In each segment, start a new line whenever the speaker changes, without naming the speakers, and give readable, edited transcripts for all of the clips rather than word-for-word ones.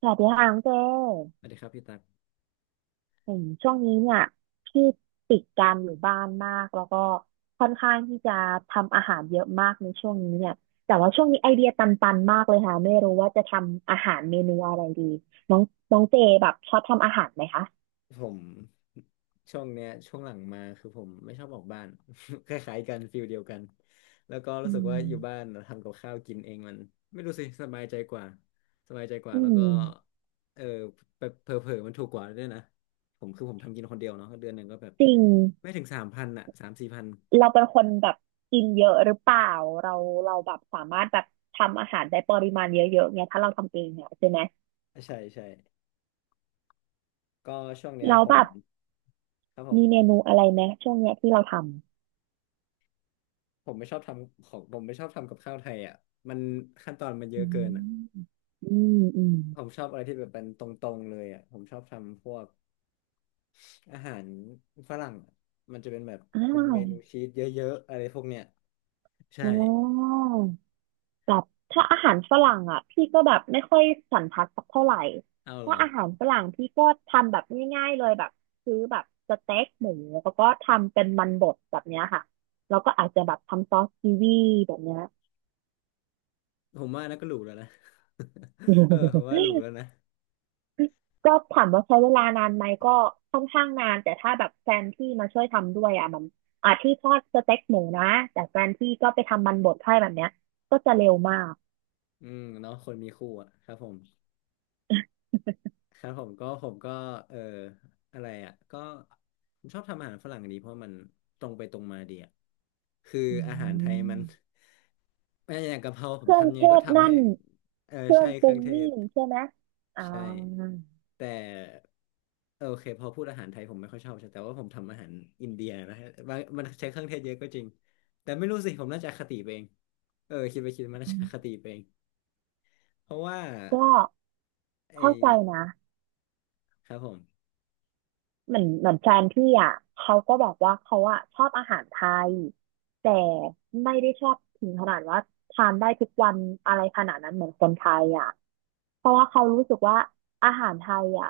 สวัสดีค่ะน้องเจ
สวัสดีครับพี่ตัก
เหช่วงนี้เนี่ยพี่ติดการอยู่บ้านมากแล้วก็ค่อนข้างที่จะทำอาหารเยอะมากในช่วงนี้เนี่ยแต่ว่าช่วงนี้ไอเดียตันๆมากเลยค่ะไม่รู้ว่าจะทำอาหารเมนูอะไรดีน้องน้องเจแบบชอบทำอาหารไหมคะ
ผมช่วงเนี้ยช่วงหลังมาคือผมไม่ชอบออกบ้าน คล้ายๆกันฟิลเดียวกันแล้วก็
อื
รู้สึกว่าอยู่บ้าน
ม
ทำกับข้าวกินเองมันไม่รู้สิสบายใจกว่าสบายใจกว่า
อื
แล้วก็
ม
เออเผลอๆมันถูกกว่าด้วยนะผมคือผมทำกินคนเดียวเนาะเดือนหนึ่งก็แบบ
จริง
ไม่ถึง3,000อะ3-4 พัน
เราเป็นคนแบบกินเยอะหรือเปล่าเราเราแบบสามารถแบบทำอาหารได้ปริมาณเยอะๆเนี่ยถ้าเราทำเองเนี่ยใช่ไหม
ใช่ใช่ก็ช่วงเนี้
เรา
ย
แล้ว
ผ
แบ
ม
บ
ครับผม
มีเมนูอะไรไหมช่วงเนี้ยที่เราทำ
ผมไม่ชอบทำของผมไม่ชอบทำกับข้าวไทยอ่ะมันขั้นตอนมันเย
อื
อะเกินอ่ะ
มอืมอืม
ผมชอบอะไรที่แบบเป็นตรงๆเลยอ่ะผมชอบทำพวกอาหารฝรั่งอะมันจะเป็นแบบ
อ่
พวกเมนู
า
ชีสเยอะๆอะไรพวกเนี้ยใช่
โอ้แบบถ้าอาหารฝรั่งอ่ะพี่ก็แบบไม่ค่อยสันทัดสักเท่าไหร่
เอาเหร
ถ้า
อ
อาหารฝรั่งพี่ก็ทำแบบง่ายๆเลยแบบซื้อแบบสเต็กหมูแล้วก็ทำเป็นมันบดแบบเนี้ยค่ะ แล้วก็อาจจะแบบทำซอสกีวีแบบเนี้ย
ผมว่านะก็หรูแล้วนะ เออผมว่าหรูแล้ว นะ
ก็ถามว่าใช้เวลานานไหมก็ค่อนข้างนานแต่ถ้าแบบแฟนพี่มาช่วยทำด้วยอ่ะมันอ่ะที่ทอดสเต็กหมูนะแต่แฟนพี่ก็ไปทำมันบดให้แบบเนี้ยก็จะเร็วมาก
อืมเนาะคนมีคู่อ่ะครับผม ครับผมก็เอออะไรอ่ะก็ผมชอบทำอาหารฝรั่งดีเพราะมันตรงไปตรงมาดีอ่ะคือ
อื
อาหารไทยมัน
ม
ไม่อย่างกะเพราผ
เค
ม
รื่อง
ทำยัง
เท
ไงก็
ศ
ทำ
นั่
ให้
น
เออ
เครื่อ
ใช่
งป
เค
รุ
รื่อ
ง
งเท
นี่
ศ
ใช่ไหมอ่
ใช่
า
แต่เออโอเคพอพูดอาหารไทยผมไม่ค่อยชอบใช่แต่ว่าผมทำอาหารอินเดียนะฮะบางมันใช้เครื่องเทศเยอะก็จริงแต่ไม่รู้สิผมน่าจะอคติไปเองเออคิดไปคิดมาน่าจะอคติไปเองเพราะว่า
ก็
ไอ
เข้าใจนะ
ครับผม
เหมือนแฟนพี่อ่ะเขาก็บอกว่าเขาอ่ะชอบอาหารไทยแต่ไม่ได้ชอบถึงขนาดว่าทานได้ทุกวันอะไรขนาดนั้นเหมือนคนไทยอ่ะเพราะว่าเขารู้สึกว่าอาหารไทยอ่ะ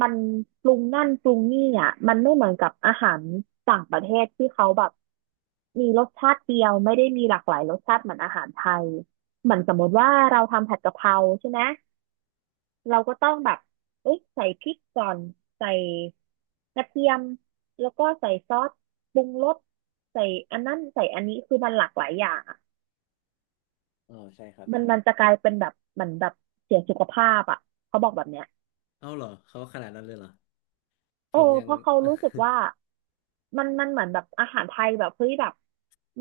มันปรุงนั่นปรุงนี่อ่ะมันไม่เหมือนกับอาหารต่างประเทศที่เขาแบบมีรสชาติเดียวไม่ได้มีหลากหลายรสชาติเหมือนอาหารไทยเหมือนสมมติว่าเราทำผัดกะเพราใช่ไหม เราก็ต้องแบบเอะใส่พริกก่อนใส่กระเทียมแล้วก็ใส่ซอสปรุงรสใส่อันนั้นใส่อันนี้คือมันหลากหลายอย่างอะ
อ๋อใช่ครับ
มัน
ใช่
มันจะกลายเป็นแบบเหมือนแบบเสียสุขภาพอ่ะเขาบอกแบบเนี้ย
เอาเหรอเขาขนาดนั้นเลยเหรอผ
โอ้
มยัง
เพราะเขารู้สึก ว่ามันเหมือนแบบอาหารไทยแบบเฮ้ยแบบ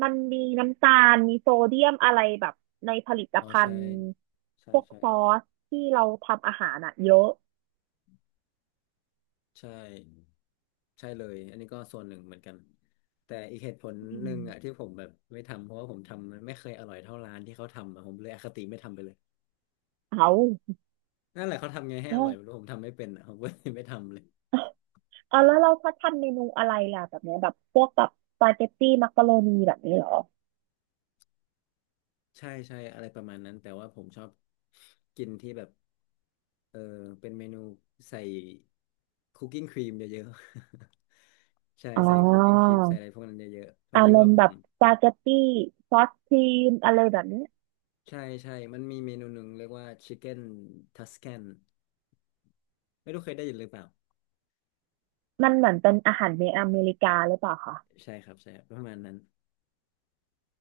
มันมีน้ำตาลมีโซเดียมอะไรแบบในผลิต
อ๋อ
ภั
ใช่
ณฑ์
ใช่
พวก
ใช่
ซอสที่เราทำอาหารอ่ะเยอะ
ใช่ใช่เลยอันนี้ก็ส่วนหนึ่งเหมือนกันแต่อีกเหตุผล
อื
หนึ่
ม
งอ่ะที่ผมแบบไม่ทำเพราะว่าผมทำมันไม่เคยอร่อยเท่าร้านที่เขาทำอะผมเลยอคติไม่ทำไปเลย
เอา
นั่นแหละเขาทำไงให้อร่อยไม่รู้ผมทำไม่เป็นอะผมก็เลยไม่ทำเลย
อ๋อแล้วเราเขาทำเมนูอะไรล่ะแบบเนี้ยแบบพวกแบบสปาเกตตี้มักกะโรนีแบบนี้เหรอ
ใช่ใช่อะไรประมาณนั้นแต่ว่าผมชอบกินที่แบบเออเป็นเมนูใส่คุกกิ้งครีมเยอะๆ ใช่
อ๋อ
ใส่คุกกิ้งครีมใส่อะไรพวกนั้นเยอะๆพอ
อา
ดี
ร
ว่า
มณ์
ผ
แบ
ม
บสปาเกตตี้ซอสครีมอะไรแบบนี้
ใช่ใช่มันมีเมนูหนึ่งเรียกว่าชิคเก้นทัส a คนไม่รู้เคยได้ยินหรือเปล่า
มันเหมือนเป็นอาหารในอเมริกาหรือเปล่าคะ
ใช่ครับใช่ครับประมาณนั้น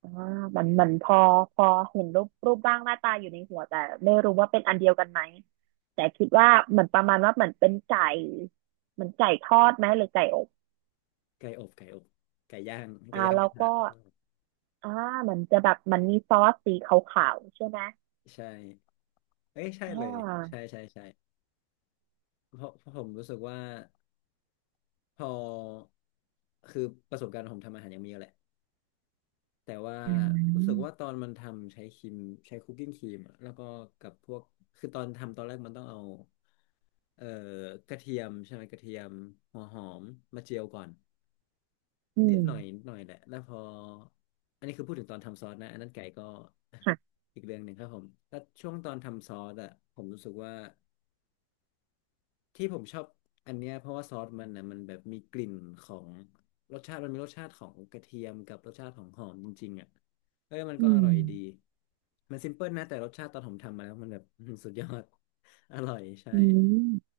อ่ามันมันพอเห็นรูปรูปร่างหน้าตาอยู่ในหัวแต่ไม่รู้ว่าเป็นอันเดียวกันไหมแต่คิดว่าเหมือนประมาณว่าเหมือนเป็นไก่เหมือนไก่ทอดไหมหรือไก่อบ
ไก่อบไก่อบไก่ย่างไก่
อ่า
ย่างก
แล้ว
ระ
ก็
ทะ
อ่ามันจะแบบมันมีซอสสีขาวๆใช่ไหม
ใช่เอ้ยใช่
อ่
เลยใช่
า
ใช่ใช่เพราะผมรู้สึกว่า พอคือประสบการณ์ผมทำอาหารยังมีเยอะแหละแต่ว่า
อื
รู้สึกว่าต
ม
อนมันทำใช้ครีมใช้คุกกิ้งครีมอะแล้วก็กับพวกคือตอนทำตอนแรกมันต้องเอาเอ่อกระเทียมใช่ไหมกระเทียมหัวหอมมาเจียวก่อน
อื
นิ
ม
ดหน่อยนิดหน่อยแหละแล้วพออันนี้คือพูดถึงตอนทำซอสนะอันนั้นไก่ก็
ค่ะ
อีกเรื่องหนึ่งครับผมแล้วช่วงตอนทำซอสอะผมรู้สึกว่า ที่ผมชอบอันเนี้ยเพราะว่าซอสมันนะมันแบบมีกลิ่นของรสชาติมันมีรสชาติของกระเทียมกับรสชาติของหอมจริงๆอ่ะเออมันก็
อื
อร่อยดี
ม
มันซิมเพิลนะแต่รสชาติตอนผมทำมาแล้วมันแบบอื้อหือสุดยอด อร่อยใช่
อืม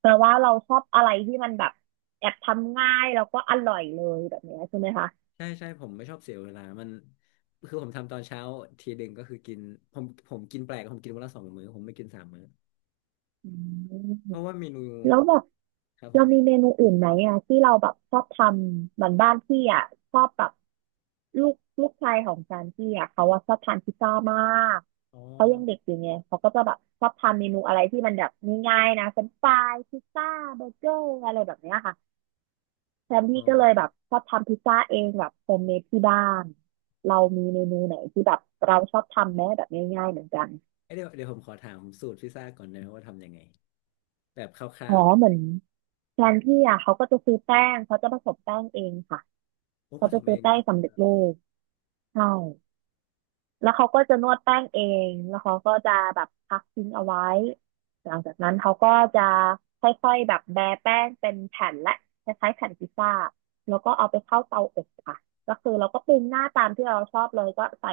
แปลว่าเราชอบอะไรที่มันแบบแอบทำง่ายแล้วก็อร่อยเลยแบบเนี้ยใช่ไหมคะ
ใช่ใช่ผมไม่ชอบเสียเวลามันคือผมทำตอนเช้าทีหนึ่งก็คือกินผมกินแปลกผมกินวันละ2 มื้อผมไม่กิน3 มื้อ
อืม
เพราะว่าเมนู
แล้วแบบ
ครับผ
เรา
ม
มีเมนูอื่นไหมอ่ะที่เราแบบชอบทำเหมือนบ้านพี่อ่ะชอบแบบลูกลูกชายของจานพี่อ่ะเขาว่าชอบทานพิซซ่ามาก
อ๋อ
เขายังเด็กอยู่ไงเขาก็จะแบบชอบทำเมนูอะไรที่มันแบบง่ายๆนะเฟรนช์ฟรายพิซซ่าเบอร์เกอร์อะไรแบบเนี้ยค่ะ แซม
อ๋
พี่
อ
ก็เลยแบบชอบทำพิซซ่าเองแบบโฮมเมดที่บ้าน เรามีเมนูไหนที่แบบเราชอบทำไหมแบบง่ายๆเหมือนกัน
เอ้ยเดี๋ยวเดี๋ยวผมขอถามสูตรพิซซ่าก่อนนะว่าทำยังไงแบบคร่า
อ๋อ
ว
เหมือนแฟนพี่อ่ะเขาก็จะซื้อแป้งเขาจะผสมแป้งเองค่ะ
ๆโอ้ผ
เขา
ส
จะ
ม
ซื้
เอ
อ
ง
แป้
เนี่
ง
ย
สำเร็จรูปใช่ แล้วเขาก็จะนวดแป้งเอง แล้วเขาก็จะแบบพักทิ้งเอาไว้ หลังจากนั้นเขาก็จะค่อยๆแบบแบะแป้งเป็นแผ่นและคล้ายๆแผ่นพิซซ่าแล้วก็เอาไปเข้าเตาอบค่ะก็คือเราก็ปรุงหน้าตามที่เราชอบเลยก็ใส่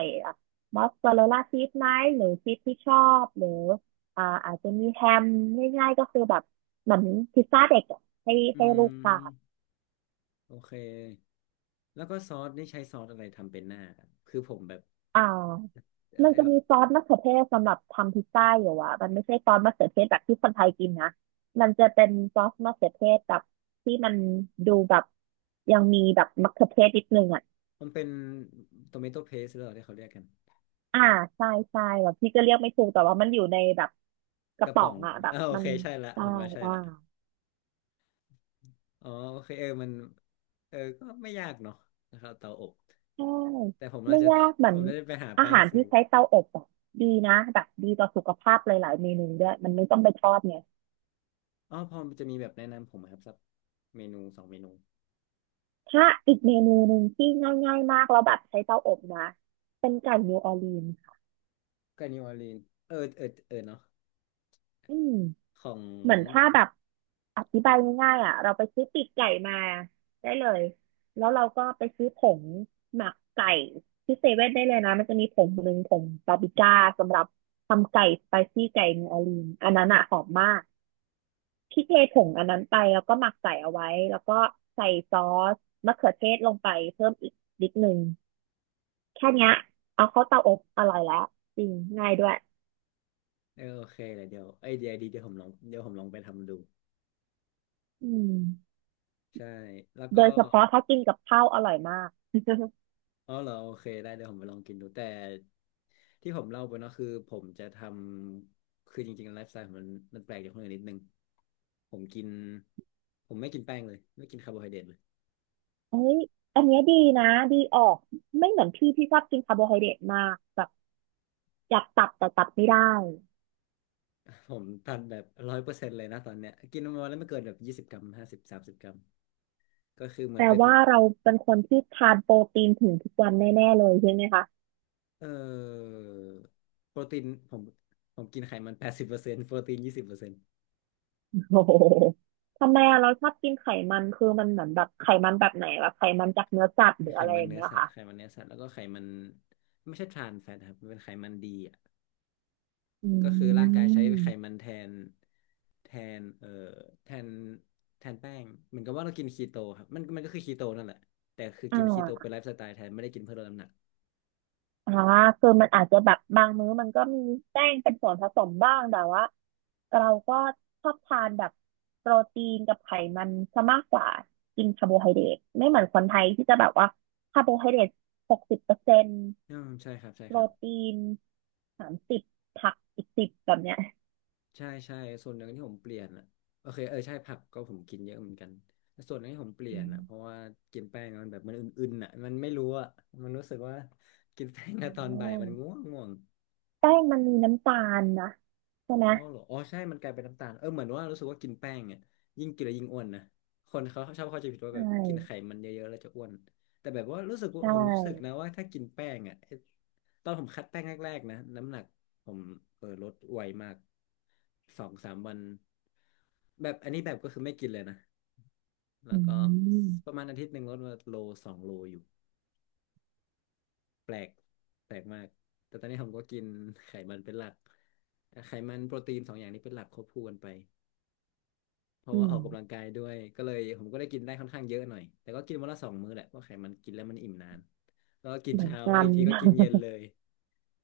มอสซาเรลล่าชีสไหมหรือชีสที่ชอบหรืออ่าอาจจะมีแฮมง่ายๆก็คือแบบเหมือนพิซซ่าเด็กอะให้
อื
ให้ลูกทา
ม
น
โอเคแล้วก็ซอสนี่ใช้ซอสอะไรทำเป็นหน้าครับคือผมแบบ
อ่ามัน
เอ
จะ
อ
มีซอสมะเขือเทศสำหรับทำพิซซ่าอยู่อ่ะมันไม่ใช่ซอสมะเขือเทศแบบที่คนไทยกินนะมันจะเป็นซอสมะเขือเทศแบบที่มันดูแบบยังมีแบบมะเขือเทศนิดนึงอ่ะ
มันเป็นโ o เมโต p เพสหรือเปล่าที่เขาเรียกกัน
อ่าใช่ใช่แบบพี่ก็เรียกไม่ถูกแต่ว่ามันอยู่ในแบบก
ก
ระ
ระ
ป๋อ
ป๋อ
ง
ง
อ่ะแบบ
อ่าโอ
มัน
เคใช่ละ
ใช่
ผมว่าใช่
อ่า
ละอ๋อโอเคเออมันเออก็ไม่ยากเนาะนะครับเตาอบ
ใช่
แต่ผมน่า
ไม่
จะ
ยากเหมื อ
ผ
น
มน่าจะไปหา
อา
แป้ง
หาร
ซื้
ที่
อ
ใช้เตาอบอ่ะดีนะแบบดีต่อสุขภาพหลายๆเมนูด้วยมันไม่ต้องไปทอดไง
อ๋อพอจะมีแบบแนะนำผมไหมครับสักเมนูสองเมนู
ถ้าอีกเมนูหนึ่งที่ง่ายๆมากแล้วแบบใช้เตาอบนะเป็นไก่นิวออร์ลีนส์ค่ะ
กับนิวออร์ลีนเออเออเออเนาะ
อืม
ของ
เหมือนถ้าแบบอธิบายง่ายๆอ่ะเราไปซื้อปีกไก่มาได้เลยแล้วเราก็ไปซื้อผงหมักไก่ที่เซเว่นได้เลยนะมันจะมีผงหนึ่งผงปาปริก้าสำหรับทำไก่สไปซี่ไก่นิวออร์ลีนส์อันนั้นอ่ะหอมมากพี่เทผงอันนั้นไปแล้วก็หมักใส่เอาไว้แล้วก็ใส่ซอสมะเขือเทศลงไปเพิ่มอีกนิดนึง แค่เนี้ยเอาเข้าเตาอบอร่อยแล้วจริงง่ายด้วย
เออโอเคเลยเดี๋ยวไอเดียดีเดี๋ยวผมลองเดี๋ยวผมลองไปทำดู
อืม
ใช่แล้ว
โด
ก็
ยเฉพาะถ้ากินกับข้าวอร่อยมาก
อ๋อเหรอโอเคได้เดี๋ยวผมไปลองกินดูแต่ที่ผมเล่าไปเนาะคือผมจะทำคือจริงๆไลฟ์สไตล์ผมมันมันแปลกจากคนอื่นนิดนึงผมกินผมไม่กินแป้งเลยไม่กินคาร์โบไฮเดรตเลย
เฮ้ยอันเนี้ยดีนะดีออกไม่เหมือนพี่พี่ชอบกินคาร์โบไฮเดรตมากแบบอยากตับแต่ตับไม่ได้
ผมตันแบบ100%เลยนะตอนเนี้ยกินประมาณแล้วไม่เกินแบบ20 กรัม5030 กรัมก็คือเหมื
แป
อน
ล
เป็น
ว่าเราเป็นคนที่ทานโปรตีนถึงทุกวันแน่ๆเลยใช่ไหมคะ
เอ่อโปรตีนผมกินไขมัน80%โปรตีน20%
โอ้โห ทำไมอะเราชอบกินไขมันคือมันเหมือนแบบไขมันแบบไหนแบบไขมันจากเนื้อสัตว์หรือ
ไข
อะไร
มั
อ
น
ย่าง
เนื้อ
เงี้ยเหรอ
สัตว์
ค่ะ
ไขมันเนื้อสัตว์แล้วก็ไขมันไม่ใช่ทรานแฟตครับมันเป็นไขมันดีอ่ะ
อื
ก็คือร่างกายใช้ไข
ม
มันแทนแทนเอ่อแทนแทนแป้งเหมือนกับว่าเรากินคีโตครับมันก็คือคีโตนั่นแหละแต่คือ
อ่
กินคีโตเป็น
า
ไลฟ์สไตล์แทนไม่ได้กินเพื่อลดน้ำหนัก
อ่าคือมันอาจจะแบบบางมื้อมันก็มีแป้งเป็นส่วนผสมบ้างแต่ว่าเราก็ชอบทานแบบโปรตีนกับไขมันซะมากกว่ากินคาร์โบไฮเดรตไม่เหมือนคนไทยที่จะแบบว่าคาร์โบไฮเดรต60%
อืมใช่ครับใช่
โป
ค
ร
รับ
ตีน30ผักอีกสิบแบบเนี้ย
ใช่ใช่ส่วนหนึ่งที่ผมเปลี่ยนอ่ะโอเคเออใช่ผักก็ผมกินเยอะเหมือนกันแต่ส่วนหนึ่งที่ผมเปลี่
อื
ยนอ่ะเพราะ
ม
ว่ากินแป้งมันแบบมันอึนๆอ่ะมันไม่รู้อ่ะมันรู้สึกว่ากินแป้ง
อ
อะตอ
ื
นบ่ายมันง่ว
ม
งง่วง
แป้งมันมีน้ำตาลนะใช่ไหม
อ๋อเหรออ๋อใช่ มันกลายเป็นน้ำตาลเออเหมือนว่ารู้สึกว่ากินแป้งเนี่ยยิ่งกินแล้วยิ่งอ้วนนะคนเขาชอบเข้าใจผิดว่า
ใช
แบบกินไข
่
มันเยอะๆแล้วจะอ้วน แต่แบบว่ารู้สึกว่า
ใช
ผมรู้สึก
่
นะว่าถ้ากินแป้งอ่ะไอ้ตอนผมคัดแป้งแรกๆนะน้ำหนักผมเออลดไวมากสองสามวัน แบบอันนี้แบบก็คือไม่กินเลยนะ
อื
แล้วก็
ม
ประมาณอาทิตย์หนึ่งลดมาโลสองโลอยู่ แปลกแปลกมากแต่ตอนนี้ผมก็กินไขมันเป็นหลักไขมันโปรตีนสองอย่างนี้เป็นหลักควบคู่กันไป เพราะ
อื
ว่าอ
ม
อกกำลังกายด้วยก็เลยผมก็ได้กินได้ค่อนข้างเยอะหน่อยแต่ก็กินวันละสองมื้อแหละเพราะไขมันกินแล้วมันอิ่มนานแล้วก็กิน
เหมือน
เช้าแล้ว
กั
อี
น
กทีก็กินเย็นเลย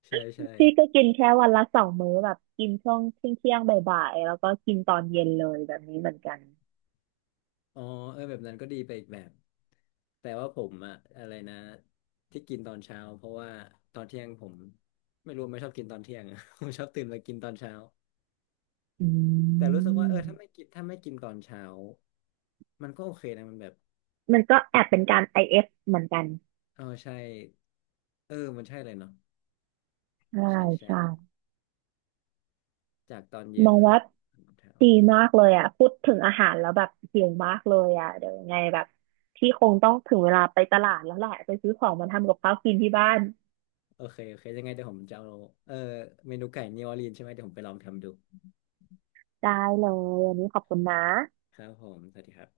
ใช่ใช่
พี่ก็กินแค่วันละ2 มื้อแบบกินช่วงเที่ยงเที่ยงบ่ายๆแล้วก็กินตอนเย็นเลยแบบนี้เหมือนกัน
อ๋อเออแบบนั้นก็ดีไปอีกแบบแต่ว่าผมอะอะไรนะที่กินตอนเช้าเพราะว่าตอนเที่ยงผมไม่รู้ไม่ชอบกินตอนเที่ยงอะ ผมชอบตื่นมากินตอนเช้า
อื
แต่รู้สึกว่าเออถ้าไม่
ม
กินตอนเช้ามันก็โอเคนะมันแบบ
มันก็แอบเป็นการ IF เอฟเหมือนกัน
เออใช่เออมันใช่เลยเนาะ
ใช่
ใช่ใช่
ใช่
จากตอนเย็
ม
น
องว่า
ตอนเช้า
ดีมากเลยอ่ะพูดถึงอาหารแล้วแบบหิวมากเลยอ่ะเดี๋ยวยังไงแบบพี่คงต้องถึงเวลาไปตลาดแล้วแหละไปซื้อของมาทำกับข้าวกินที่บ้าน
โอเค โอเค ยังไงเดี๋ยวผมจะเอาเออเมนูไก่นิวออร์ลีนใช่ไหมเดี๋ยวผมไปลองทำดู
ได้เลยวันนี้ขอบคุณนะ
ครับผม สวัสดีครับ